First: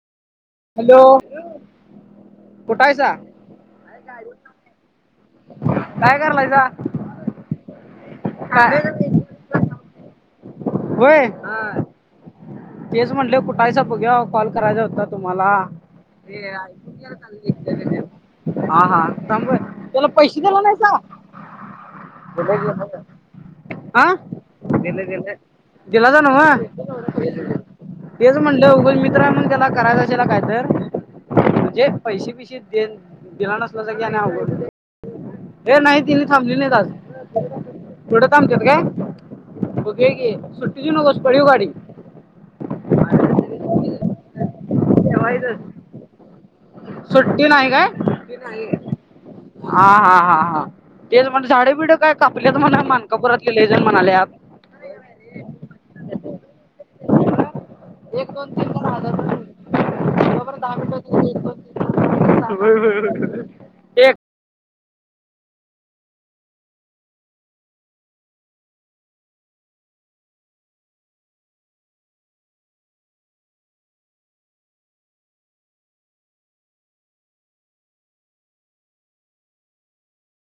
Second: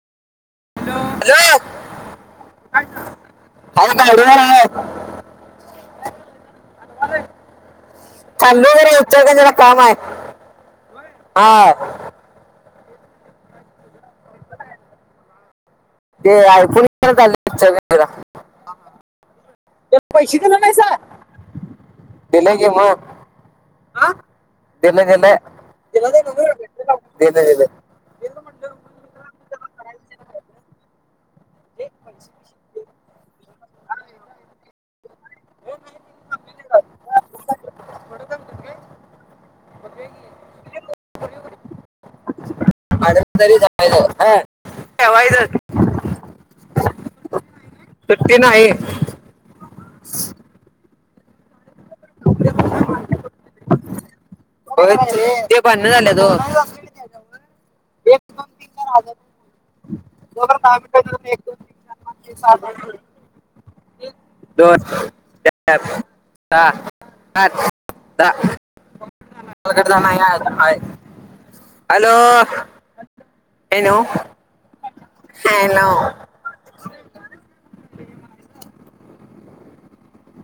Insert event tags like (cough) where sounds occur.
Hello, कुठं आहेसा? हाय गाडी वर हाय. काय करालायसा? चालोय जरा इचलकरंजीला काम हाय. होय हाव. तेच म्हटल, कुठा हायसा बगुया, कॉल करायचा होता तुम्हाला. ते तेे. आयफोन चाललं इच्छा (inaudible) त्याला पैसे दिला नाहीसा? दिलं दिलो मग की. आ दिलं दिले दिले, दिलं दिलासा नव्ह? दिलं दिलं तेच म्हणलं, उगं मित्र आहे म्हून त्याला करायच असेला काय तर म्हणजे पैसे पैसे दे दिला नसल तर की नाही अवघड होते ऐ नाही तिने थांबली नाहीत आज. थोडं थांबत काय? (unintelligible) पळीव गाडी. (unintelligible) ठेवायचं (unintelligible) सुट्टी नाही काय? सुट्टी नाही. हा हा हा हा, तेच मगं झाडे बिड काय कापल्यात म्हण मानकापुरात. कापल्याती म्हणायल्यात. ते भांडण झाल्यात ओ. एक, दोन, तीन हजार (unintelligible) (unintelligible) (inaudible) दोन, चार, सहा, आठ, दहा. (unintelligible) हॅलो.